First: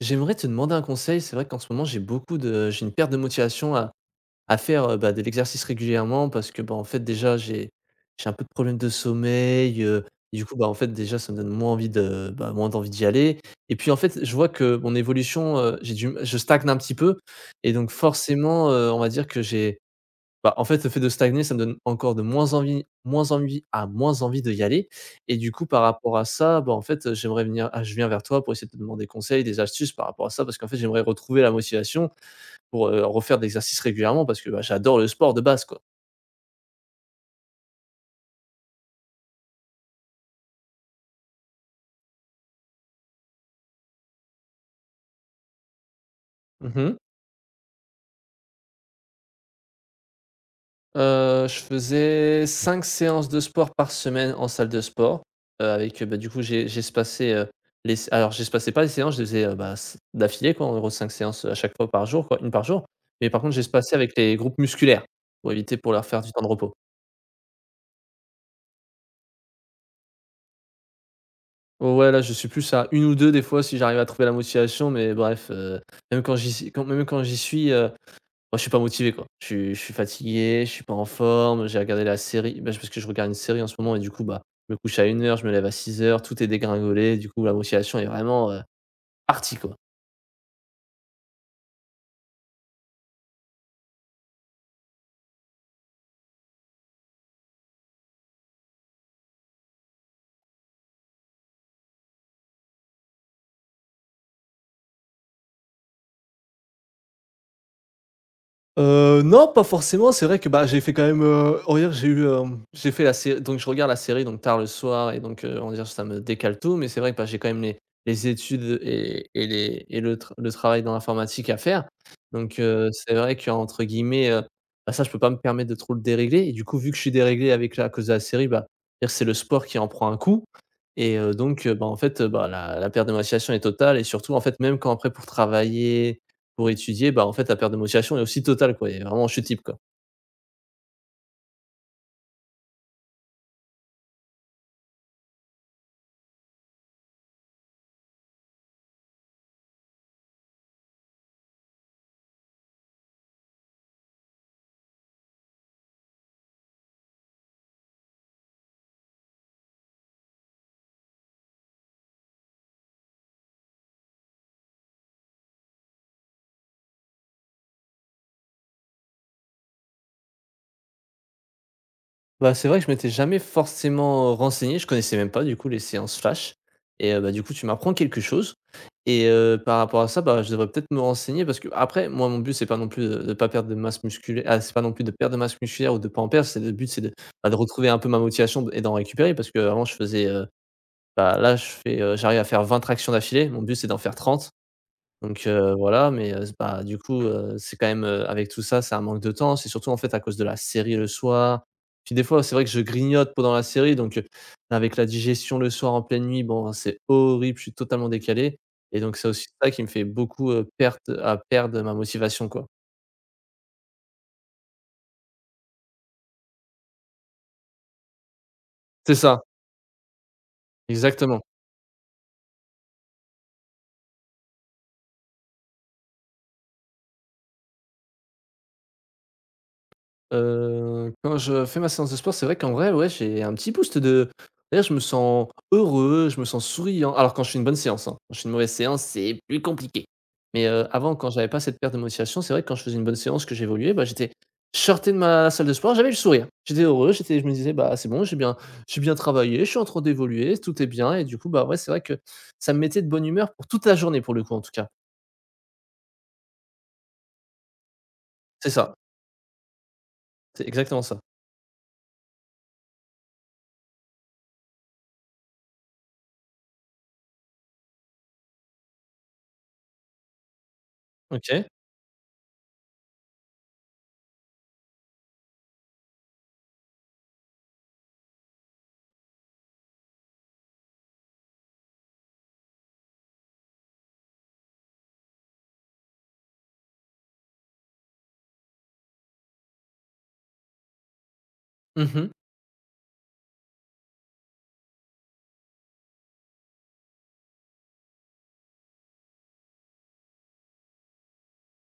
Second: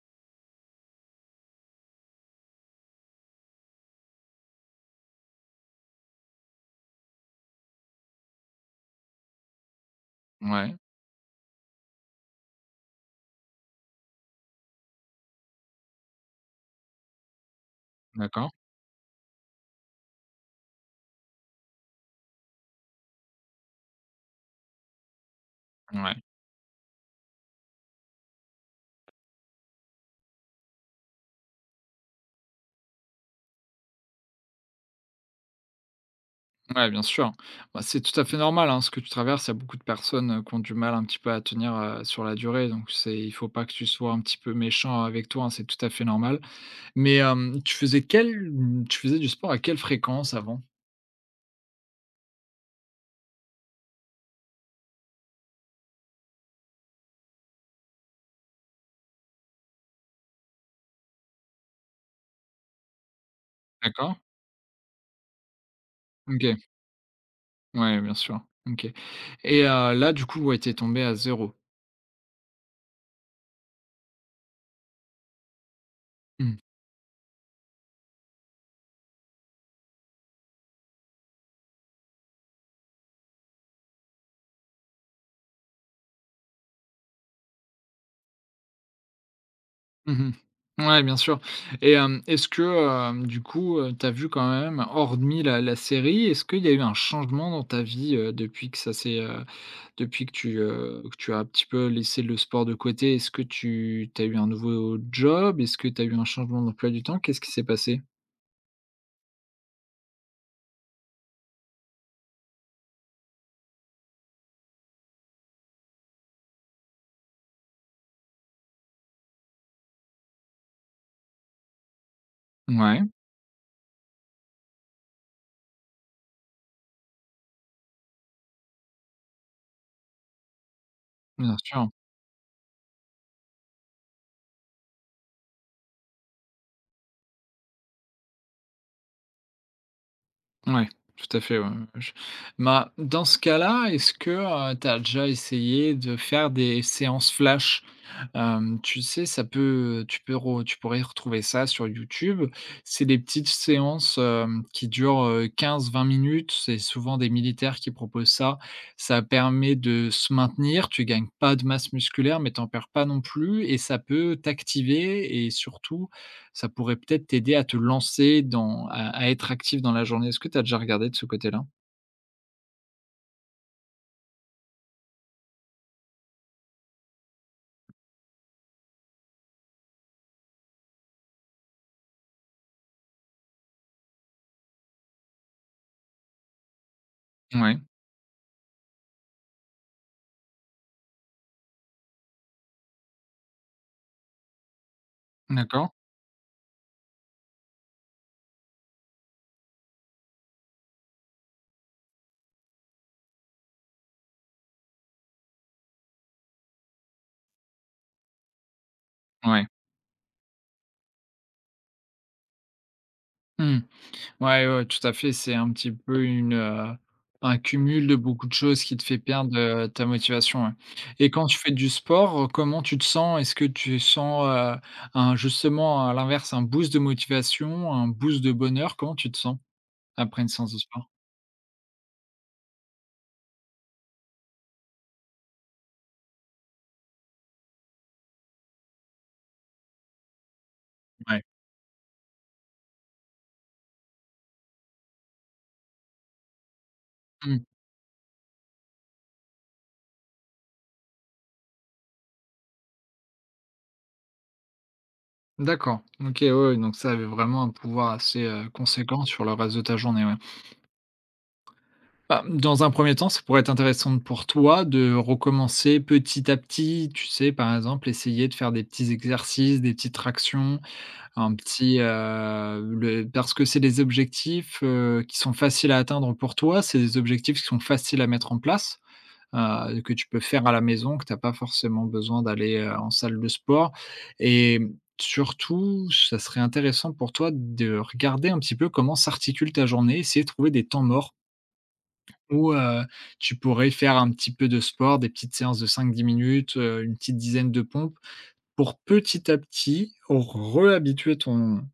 J'aimerais te demander un conseil. C'est vrai qu'en ce moment, j'ai une perte de motivation à faire, bah, de l'exercice régulièrement parce que, bah, en fait, déjà, j'ai un peu de problèmes de sommeil, du coup, bah, en Ouais, fait, déjà, ça me donne moins envie de bah, moins d'envie d'y aller et puis, en fait, je vois que mon évolution, j'ai du je stagne un petit peu et donc d'accord. forcément, on va dire que j'ai bah, en fait, le fait de stagner, ça me donne encore de moins envie à moins envie de y aller et du coup, par rapport Ouais, à ça, bah, en fait, je viens vers toi pour essayer de te demander conseil, des astuces par rapport à ça parce qu'en fait, j'aimerais retrouver la motivation pour, refaire de l'exercice régulièrement parce que, bah, j'adore le sport de base, quoi. ouais, bien sûr. Bah, c'est tout à fait normal, hein, ce que tu traverses. Il y a beaucoup de personnes, qui ont du mal un petit peu à tenir, sur la durée, donc c'est il faut pas que tu sois un petit peu méchant avec toi, hein, c'est tout à fait normal. Mmh. Mais, tu faisais du sport à quelle fréquence avant? Je faisais 5 séances de sport par semaine en salle de sport, avec, bah, du coup j'espaçais, les s alors j'espaçais pas les séances, je les faisais, bah, s d'affilée quoi, en gros 5 séances, à chaque fois par jour quoi, 1 par jour. Mais par contre j'espaçais D'accord. avec les groupes musculaires, pour leur faire du temps de OK. repos. Ouais, bien sûr. OK. Et là, du coup, ouais, tu tombé à zéro. Ouais, là je suis plus à une ou 2 des fois si j'arrive à trouver la motivation mais bref, même quand j'y s quand même quand j'y suis, moi, je suis pas motivé, quoi. Je suis fatigué, je suis pas en forme, j'ai regardé la série bah, parce que je regarde une série en ce moment et du coup, bah, je me couche à 1 heure, je me lève à 6 heures, tout est dégringolé, du coup la motivation est vraiment, partie, quoi. Mmh. Ouais, bien sûr. Et est-ce que, du coup, tu as vu quand même, hormis la série, est-ce qu'il y a eu un changement dans ta vie, depuis que ça s'est, depuis que tu as un petit peu laissé le sport de côté? Est-ce que tu as eu un nouveau job? Est-ce que tu as eu un changement d'emploi du temps? Qu'est-ce qui s'est passé? Non, pas forcément. C'est vrai que, bah, j'ai fait quand même, on va dire, j'ai fait la série, donc je regarde la série donc tard le soir et donc, on va dire ça me décale tout, mais c'est vrai que, bah, j'ai quand même les études et les et le tr le travail dans l'informatique à faire. Donc, Ouais, c'est vrai qu'entre guillemets, bah, ça je peux pas me permettre de trop le dérégler et du coup, vu que je suis déréglé avec la à cause de la série, bah, dire c'est le sport qui en prend un coup et bien donc, bah, sûr. en fait, bah, la perte de motivation est totale et surtout, en fait, même quand après pour travailler, pour étudier, bah, en fait, la perte de motivation est aussi totale, quoi. Il y a vraiment chute libre, quoi. Ouais, tout à fait, ouais, ouais, je bah, dans ce cas-là, est-ce que, tu as déjà essayé de faire des séances flash? Tu sais, ça peut, tu peux re tu pourrais retrouver ça sur YouTube. C'est des petites séances, qui durent, 15-20 minutes. C'est souvent des militaires qui proposent ça. Ça permet de se maintenir, tu gagnes pas de masse musculaire, mais t'en perds pas non plus et ça peut t'activer, et surtout, ça pourrait peut-être t'aider à te lancer dans à être actif dans la journée. Est-ce que tu as déjà regardé de ce côté-là? Bah, c'est vrai que je m'étais jamais forcément renseigné, je connaissais même pas, du coup, les séances flash et bah, du coup, tu m'apprends quelque chose et par rapport à ça, bah, je devrais peut-être me renseigner parce que après, moi, mon but, c'est pas non plus de pas perdre de masse musculaire ah, c'est pas non plus de perdre de masse musculaire ou de pas en perdre, c'est le but, c'est de, bah, de Ouais, retrouver un peu ma motivation et d'en récupérer parce que avant je faisais, bah, là, j'arrive à faire 20 tractions d'affilée. Mon but, c'est d'en faire 30. Donc d'accord, voilà, mais bah, du coup, c'est quand même, avec tout ça, c'est un manque de temps. C'est surtout, en fait, à cause de la série le soir. Puis des fois, c'est vrai que je grignote pendant la série, donc avec la digestion le soir en pleine nuit, bon, c'est horrible, je suis totalement décalé et donc c'est aussi ouais. ça qui me fait beaucoup, perte à perdre ma motivation, quoi. Mmh. Ouais, ouais, tout à fait, c'est un petit peu une, un cumul de beaucoup de choses qui te C'est fait ça, perdre, ta motivation, ouais. Et exactement. quand tu fais du sport, comment tu te sens? Est-ce que tu sens, un justement, à l'inverse, un boost de motivation, un boost de bonheur? Comment tu te sens après une séance de sport? Quand je fais ma séance de sport, c'est vrai qu'en vrai, ouais, j'ai un petit boost de d'ailleurs, je me sens heureux, je me sens souriant. Alors quand je fais une bonne séance, hein. Quand je fais une mauvaise séance, c'est plus compliqué. Mais, avant, quand Ouais. j'avais pas cette perte de motivation, c'est vrai que quand je faisais une bonne séance, que j'évoluais, bah, j'étais sorti de ma salle de sport, j'avais le sourire. J'étais heureux, j'étais je me Mmh. disais : « Bah, c'est bon, j'ai bien travaillé, je suis en train d'évoluer, tout est bien » et du coup, bah, ouais, c'est vrai que ça me mettait de bonne humeur pour toute la journée, pour le coup, en tout cas. D'accord. OK, ouais, ouais, donc ça avait vraiment un pouvoir assez, C'est ça, conséquent sur le reste de ta journée, ouais. c'est exactement ça. Bah, dans un premier temps, ça pourrait être intéressant pour toi de recommencer petit à petit. Tu sais, par exemple, essayer de faire des petits exercices, des petites tractions, un OK. petit, le parce que c'est des objectifs, qui sont faciles à atteindre pour toi. C'est des objectifs qui sont faciles à mettre en place, que tu peux faire à la maison, que tu as pas forcément besoin d'aller, en salle de sport, et surtout, ça serait intéressant pour toi de regarder un petit peu comment s'articule ta journée, essayer de trouver des temps morts. Mmh. Ou tu pourrais faire un petit peu de sport, des petites séances de 5 à 10 minutes, une petite dizaine de pompes pour petit à petit réhabituer ton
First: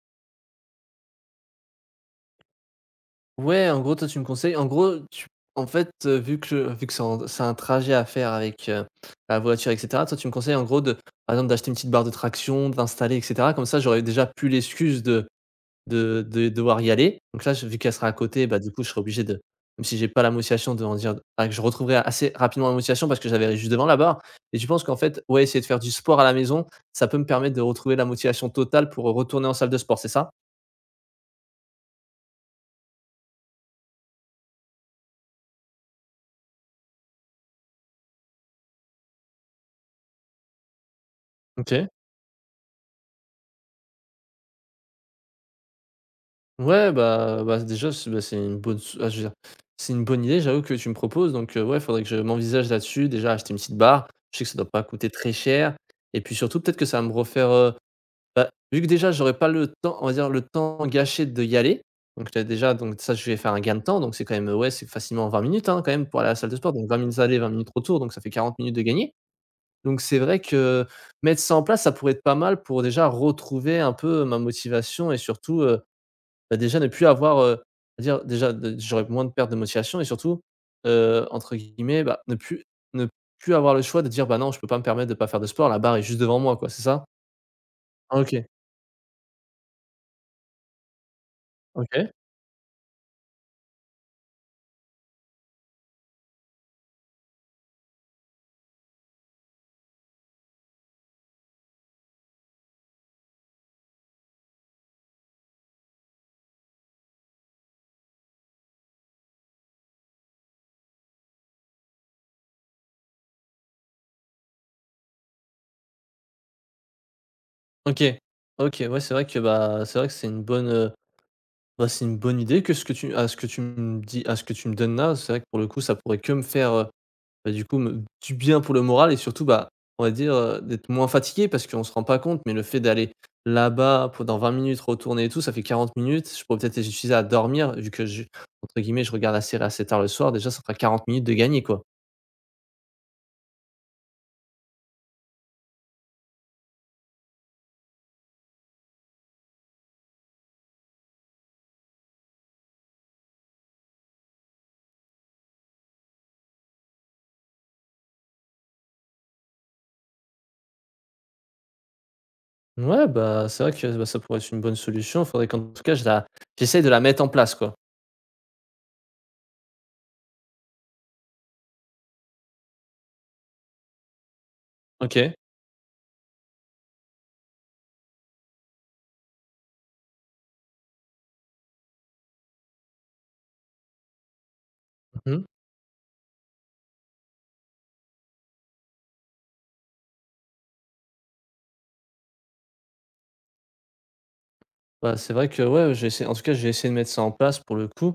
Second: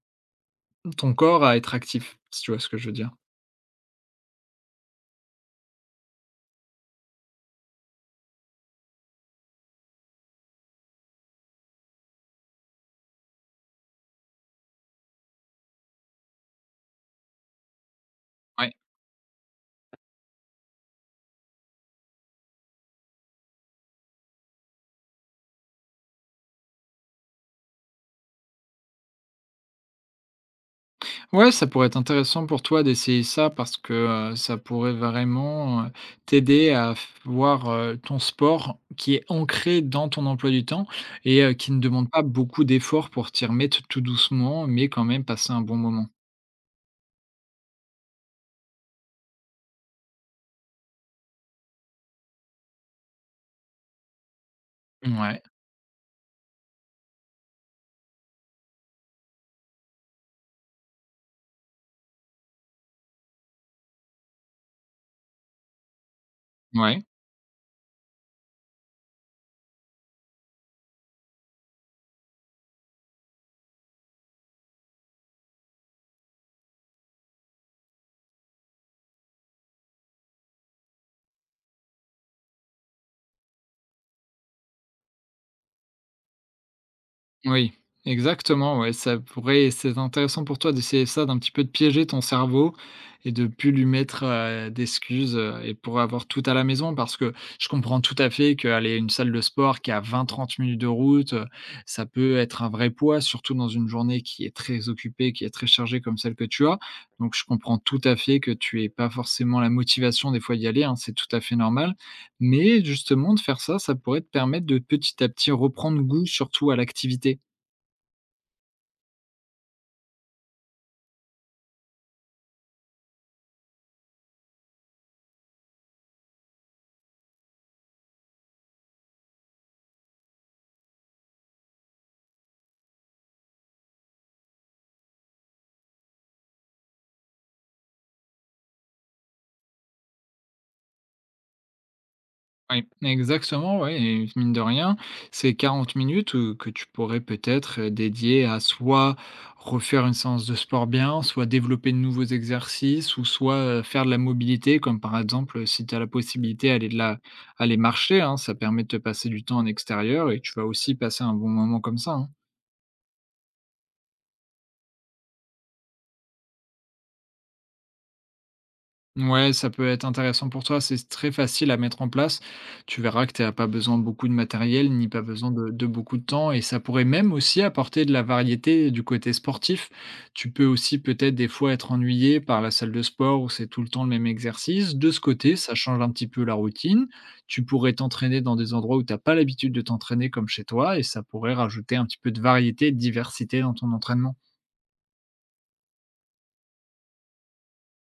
ton corps à être actif, si tu vois ce que je veux dire? Ouais, en gros, toi, tu me conseilles en gros, tu en fait, vu que je- vu que c'est en c'est un trajet à faire avec, la voiture et cetera, toi, tu me conseilles, en gros, de par exemple, d'acheter une petite barre de traction, de l'installer et cetera. Comme ça, j'aurais déjà plus l'excuse de devoir y aller. Donc là, je vu qu'elle sera à côté, bah, du Ouais. coup, je serai obligé de même si j'ai pas la motivation de en dire enfin, que je retrouverai assez rapidement la motivation parce que j'avais juste devant la barre et tu penses qu'en fait, ouais, essayer de faire du sport à la maison, ça peut me permettre de retrouver la motivation totale pour retourner en salle de sport, c'est ça? Ouais, ça pourrait être intéressant pour toi d'essayer ça parce que, ça pourrait vraiment, t'aider à f voir, ton sport qui est ancré dans ton emploi du temps, et qui ne OK. demande pas beaucoup d'efforts pour t'y remettre tout doucement, mais quand même passer un bon moment. Ouais, bah, déjà, c'est bah, c'est une bonne s ah, je veux dire, c'est une bonne idée, j'avoue, que tu me proposes donc ouais, il faudrait que je m'envisage là-dessus. Déjà, acheter une petite barre, je sais que ça doit pas coûter très Ouais, cher et puis surtout, peut-être que ça va me refaire, bah, vu que déjà, j'aurais pas le temps, on va dire, le temps gâché de y aller donc là, déjà, donc ça, je vais faire un gain de temps donc c'est quand même, ouais, c'est facilement 20 minutes, hein, quand même, pour aller à la salle de sport donc 20 ouais. minutes aller, 20 minutes retour donc ça fait 40 minutes de gagner donc c'est vrai que mettre ça en place, ça pourrait être pas mal pour déjà retrouver un peu ma motivation et surtout, bah, déjà, ne plus avoir, on dire déjà de j'aurais moins de perte de motivation et surtout, entre guillemets, bah, ne plus avoir le choix de dire : « Bah, non, je peux pas me permettre de pas faire de sport, la barre est juste devant moi », quoi, c'est ça? Oui, OK, exactement, ouais, ça pourrait c'est intéressant pour toi d'essayer ça, d'un petit peu de piéger OK, ton cerveau et de plus lui mettre, d'excuses, et pour avoir tout à la maison parce que je comprends tout à fait qu'aller à une salle de sport qui est à 20-30 minutes de route, ça peut être un vrai poids, surtout dans une journée qui est très occupée, qui est très chargée comme celle que tu as. Donc je comprends tout à fait que tu aies pas forcément la motivation des fois d'y aller, hein, c'est tout à fait normal. Mais justement de faire ça, ça pourrait te permettre de petit à petit reprendre goût surtout à l'activité. OK, OK, ouais, c'est vrai que, bah, c'est vrai que c'est une bonne, bah, c'est une bonne idée que ce que tu à ce que tu me dis à ce que tu me donnes là, c'est vrai que pour le coup, ça pourrait que me faire, bah, du coup, me du bien pour le moral et surtout, bah, on va dire, d'être moins fatigué parce qu'on se rend pas compte, mais le fait d'aller là-bas pendant 20 minutes, retourner et tout, ça fait 40 minutes. Je pourrais peut-être les utiliser à dormir vu que je entre guillemets, « je regarde la série assez tard le soir », déjà ça fera 40 minutes de gagner quoi. Oui, exactement, ouais, et mine de rien, c'est 40 minutes, que tu pourrais peut-être, dédier à soit refaire une séance de sport bien, soit développer de nouveaux exercices ou soit, faire de la mobilité comme par exemple, si tu as la possibilité, aller de la aller marcher, hein, ça permet de te passer du temps en extérieur et tu vas aussi passer un bon moment comme ça, hein. Ouais, bah, c'est vrai que, bah, ça pourrait être une bonne solution. Faudrait qu'en tout cas je la j'essaie de la mettre en place, quoi. Ouais, ça peut être intéressant pour toi, c'est très facile à mettre en place. Tu verras que tu as pas besoin de beaucoup de matériel, ni pas OK. besoin de beaucoup de temps, et ça pourrait même aussi apporter de la variété du côté sportif. Tu peux aussi peut-être des fois être ennuyé par la salle de sport où c'est tout le temps le même exercice. De ce Mmh. côté, ça change un petit peu la routine. Tu pourrais t'entraîner dans des endroits où tu n'as pas l'habitude de t'entraîner comme chez toi, et ça pourrait rajouter un petit peu de variété, de diversité dans ton entraînement. Bah, c'est vrai que ouais, j'ai essayé en tout cas, j'ai essayé de mettre ça en place pour le coup.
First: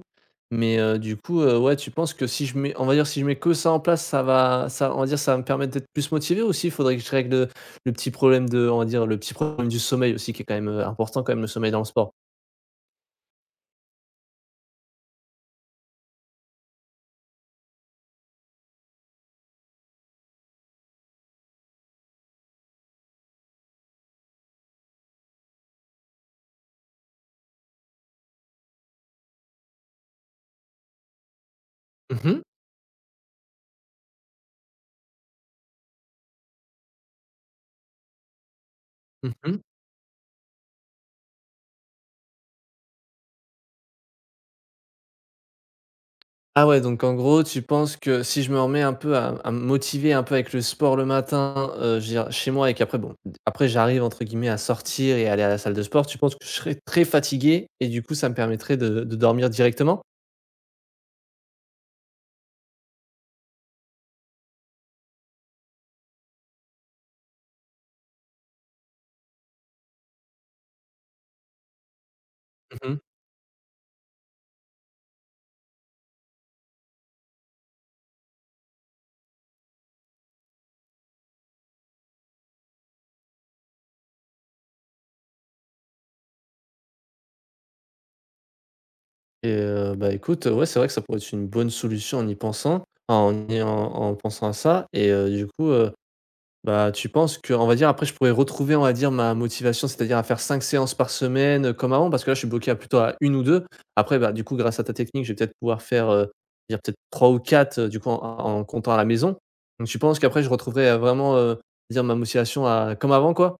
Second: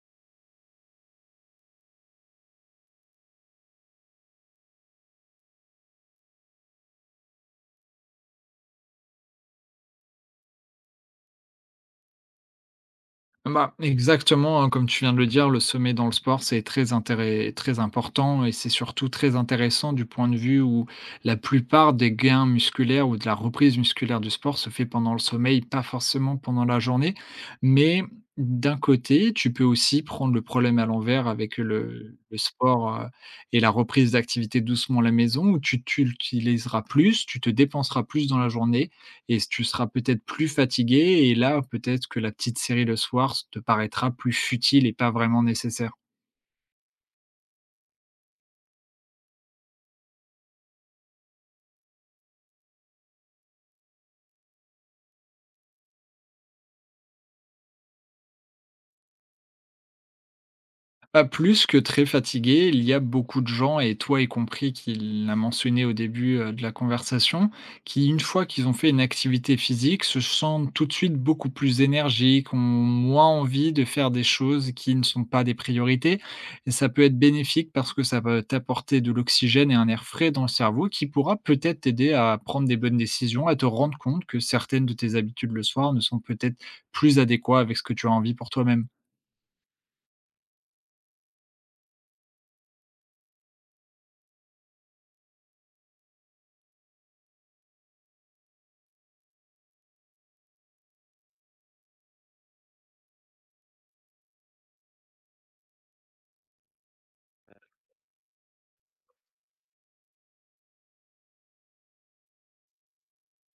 Mais, du coup, ouais, tu penses que si je mets on va dire si je mets que ça en place, ça va ça on va dire ça va me permettre d'être plus motivé aussi? Il faudrait que je règle, le petit problème de on va dire le petit problème du sommeil aussi qui est quand même, important quand même le sommeil dans le sport. Bah, exactement, hein, comme tu viens de le dire, le sommet dans le sport, c'est très important et c'est surtout très intéressant du point de vue où la plupart des gains musculaires ou de la reprise musculaire du sport se fait pendant le sommeil, pas forcément pendant la journée. Mais d'un côté, tu peux aussi prendre le problème à l'envers avec le, Mmh le mh. sport et la reprise d'activité doucement à la maison où tu l'utiliseras plus, tu te dépenseras plus dans la journée et Mmh. tu seras peut-être plus fatigué et là, peut-être que la petite série le soir te paraîtra plus futile et pas vraiment nécessaire. Ah ouais, donc en gros, tu penses que si je me remets un peu à me motiver un peu avec le sport le matin, je veux dire chez moi et qu'après bon, après j'arrive entre guillemets à « sortir » et aller à la salle de sport, tu penses que je serais très fatigué et du coup ça me permettrait de dormir directement? Pas plus que très fatigué. Il y a beaucoup de gens, et toi y compris, qui l'a mentionné au début, de la conversation, qui, une fois qu'ils ont fait une activité physique, se sentent tout de suite beaucoup plus énergiques, ont Mmh. moins envie de faire des choses qui ne sont pas des priorités, et ça peut être bénéfique parce que ça va t'apporter de l'oxygène et un air frais dans le cerveau qui pourra peut-être t'aider à prendre des bonnes décisions, à te rendre compte que certaines de tes habitudes le soir ne sont peut-être plus adéquates avec ce que tu as envie pour toi-même. Et bah, écoute, ouais, c'est vrai que ça pourrait être une bonne solution en y pensant, en y en pensant à ça et du coup, bah, tu penses que on va dire après je pourrais retrouver on va dire ma motivation, c'est-à-dire à faire 5 séances par semaine, comme avant? Parce que là je suis bloqué à plutôt à une ou 2. Après, bah, du coup grâce à ta technique, je vais peut-être pouvoir dire peut-être 3 ou 4 du coup en comptant à la maison. Donc tu penses qu'après je retrouverai, vraiment, dire ma motivation à comme avant quoi?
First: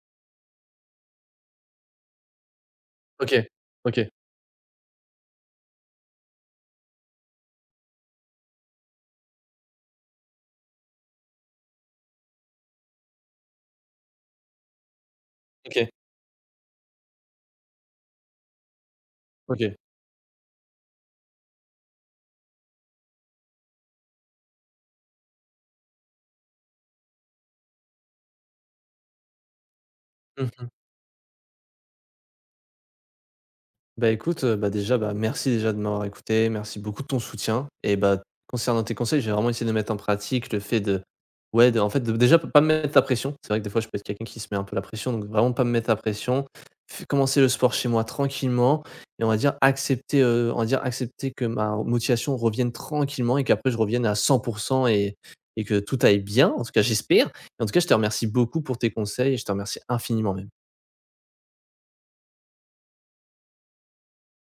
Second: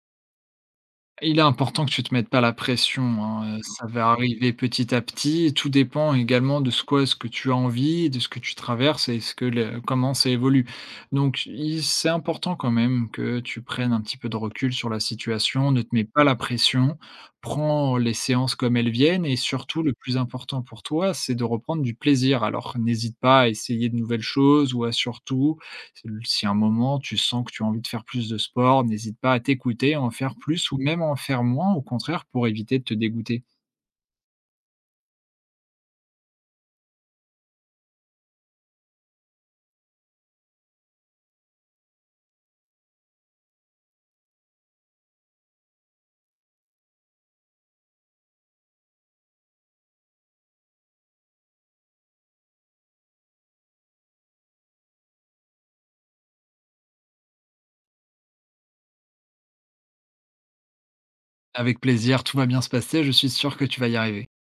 Il est important que tu te mettes pas la pression, OK, hein, ça va OK, arriver petit à petit. Tout dépend également de ce quoi est-ce que tu as envie, de ce que tu traverses et ce que le comment ça évolue. Donc il c'est important quand même que tu prennes un petit peu de recul sur la situation, ne te OK, mets pas la pression, prends les séances comme elles viennent et OK. surtout le plus important pour toi, c'est de reprendre du plaisir. Alors n'hésite pas à essayer de nouvelles choses ou à surtout si à un moment tu sens que tu as envie de faire plus de sport, n'hésite pas à t'écouter, à en faire Mmh. plus ou même à en faire moins au contraire pour éviter de te dégoûter. Bah, écoute, bah, déjà, bah, merci déjà de m'avoir écouté, merci beaucoup de ton soutien et bah, concernant tes conseils, j'ai vraiment essayé de mettre en pratique le fait de ouais, de en fait, de déjà pas me mettre la pression. C'est vrai que des fois, je peux être quelqu'un qui se met un peu la pression, donc vraiment pas me mettre la pression. F commencer le sport chez moi tranquillement et on va dire accepter que ma motivation revienne tranquillement et qu'après je revienne à 100 et et que tout aille bien, en tout cas j'espère. En tout cas, je te remercie beaucoup pour tes conseils et je te remercie infiniment même. Avec plaisir, tout va bien se passer, je suis sûr que tu vas y arriver.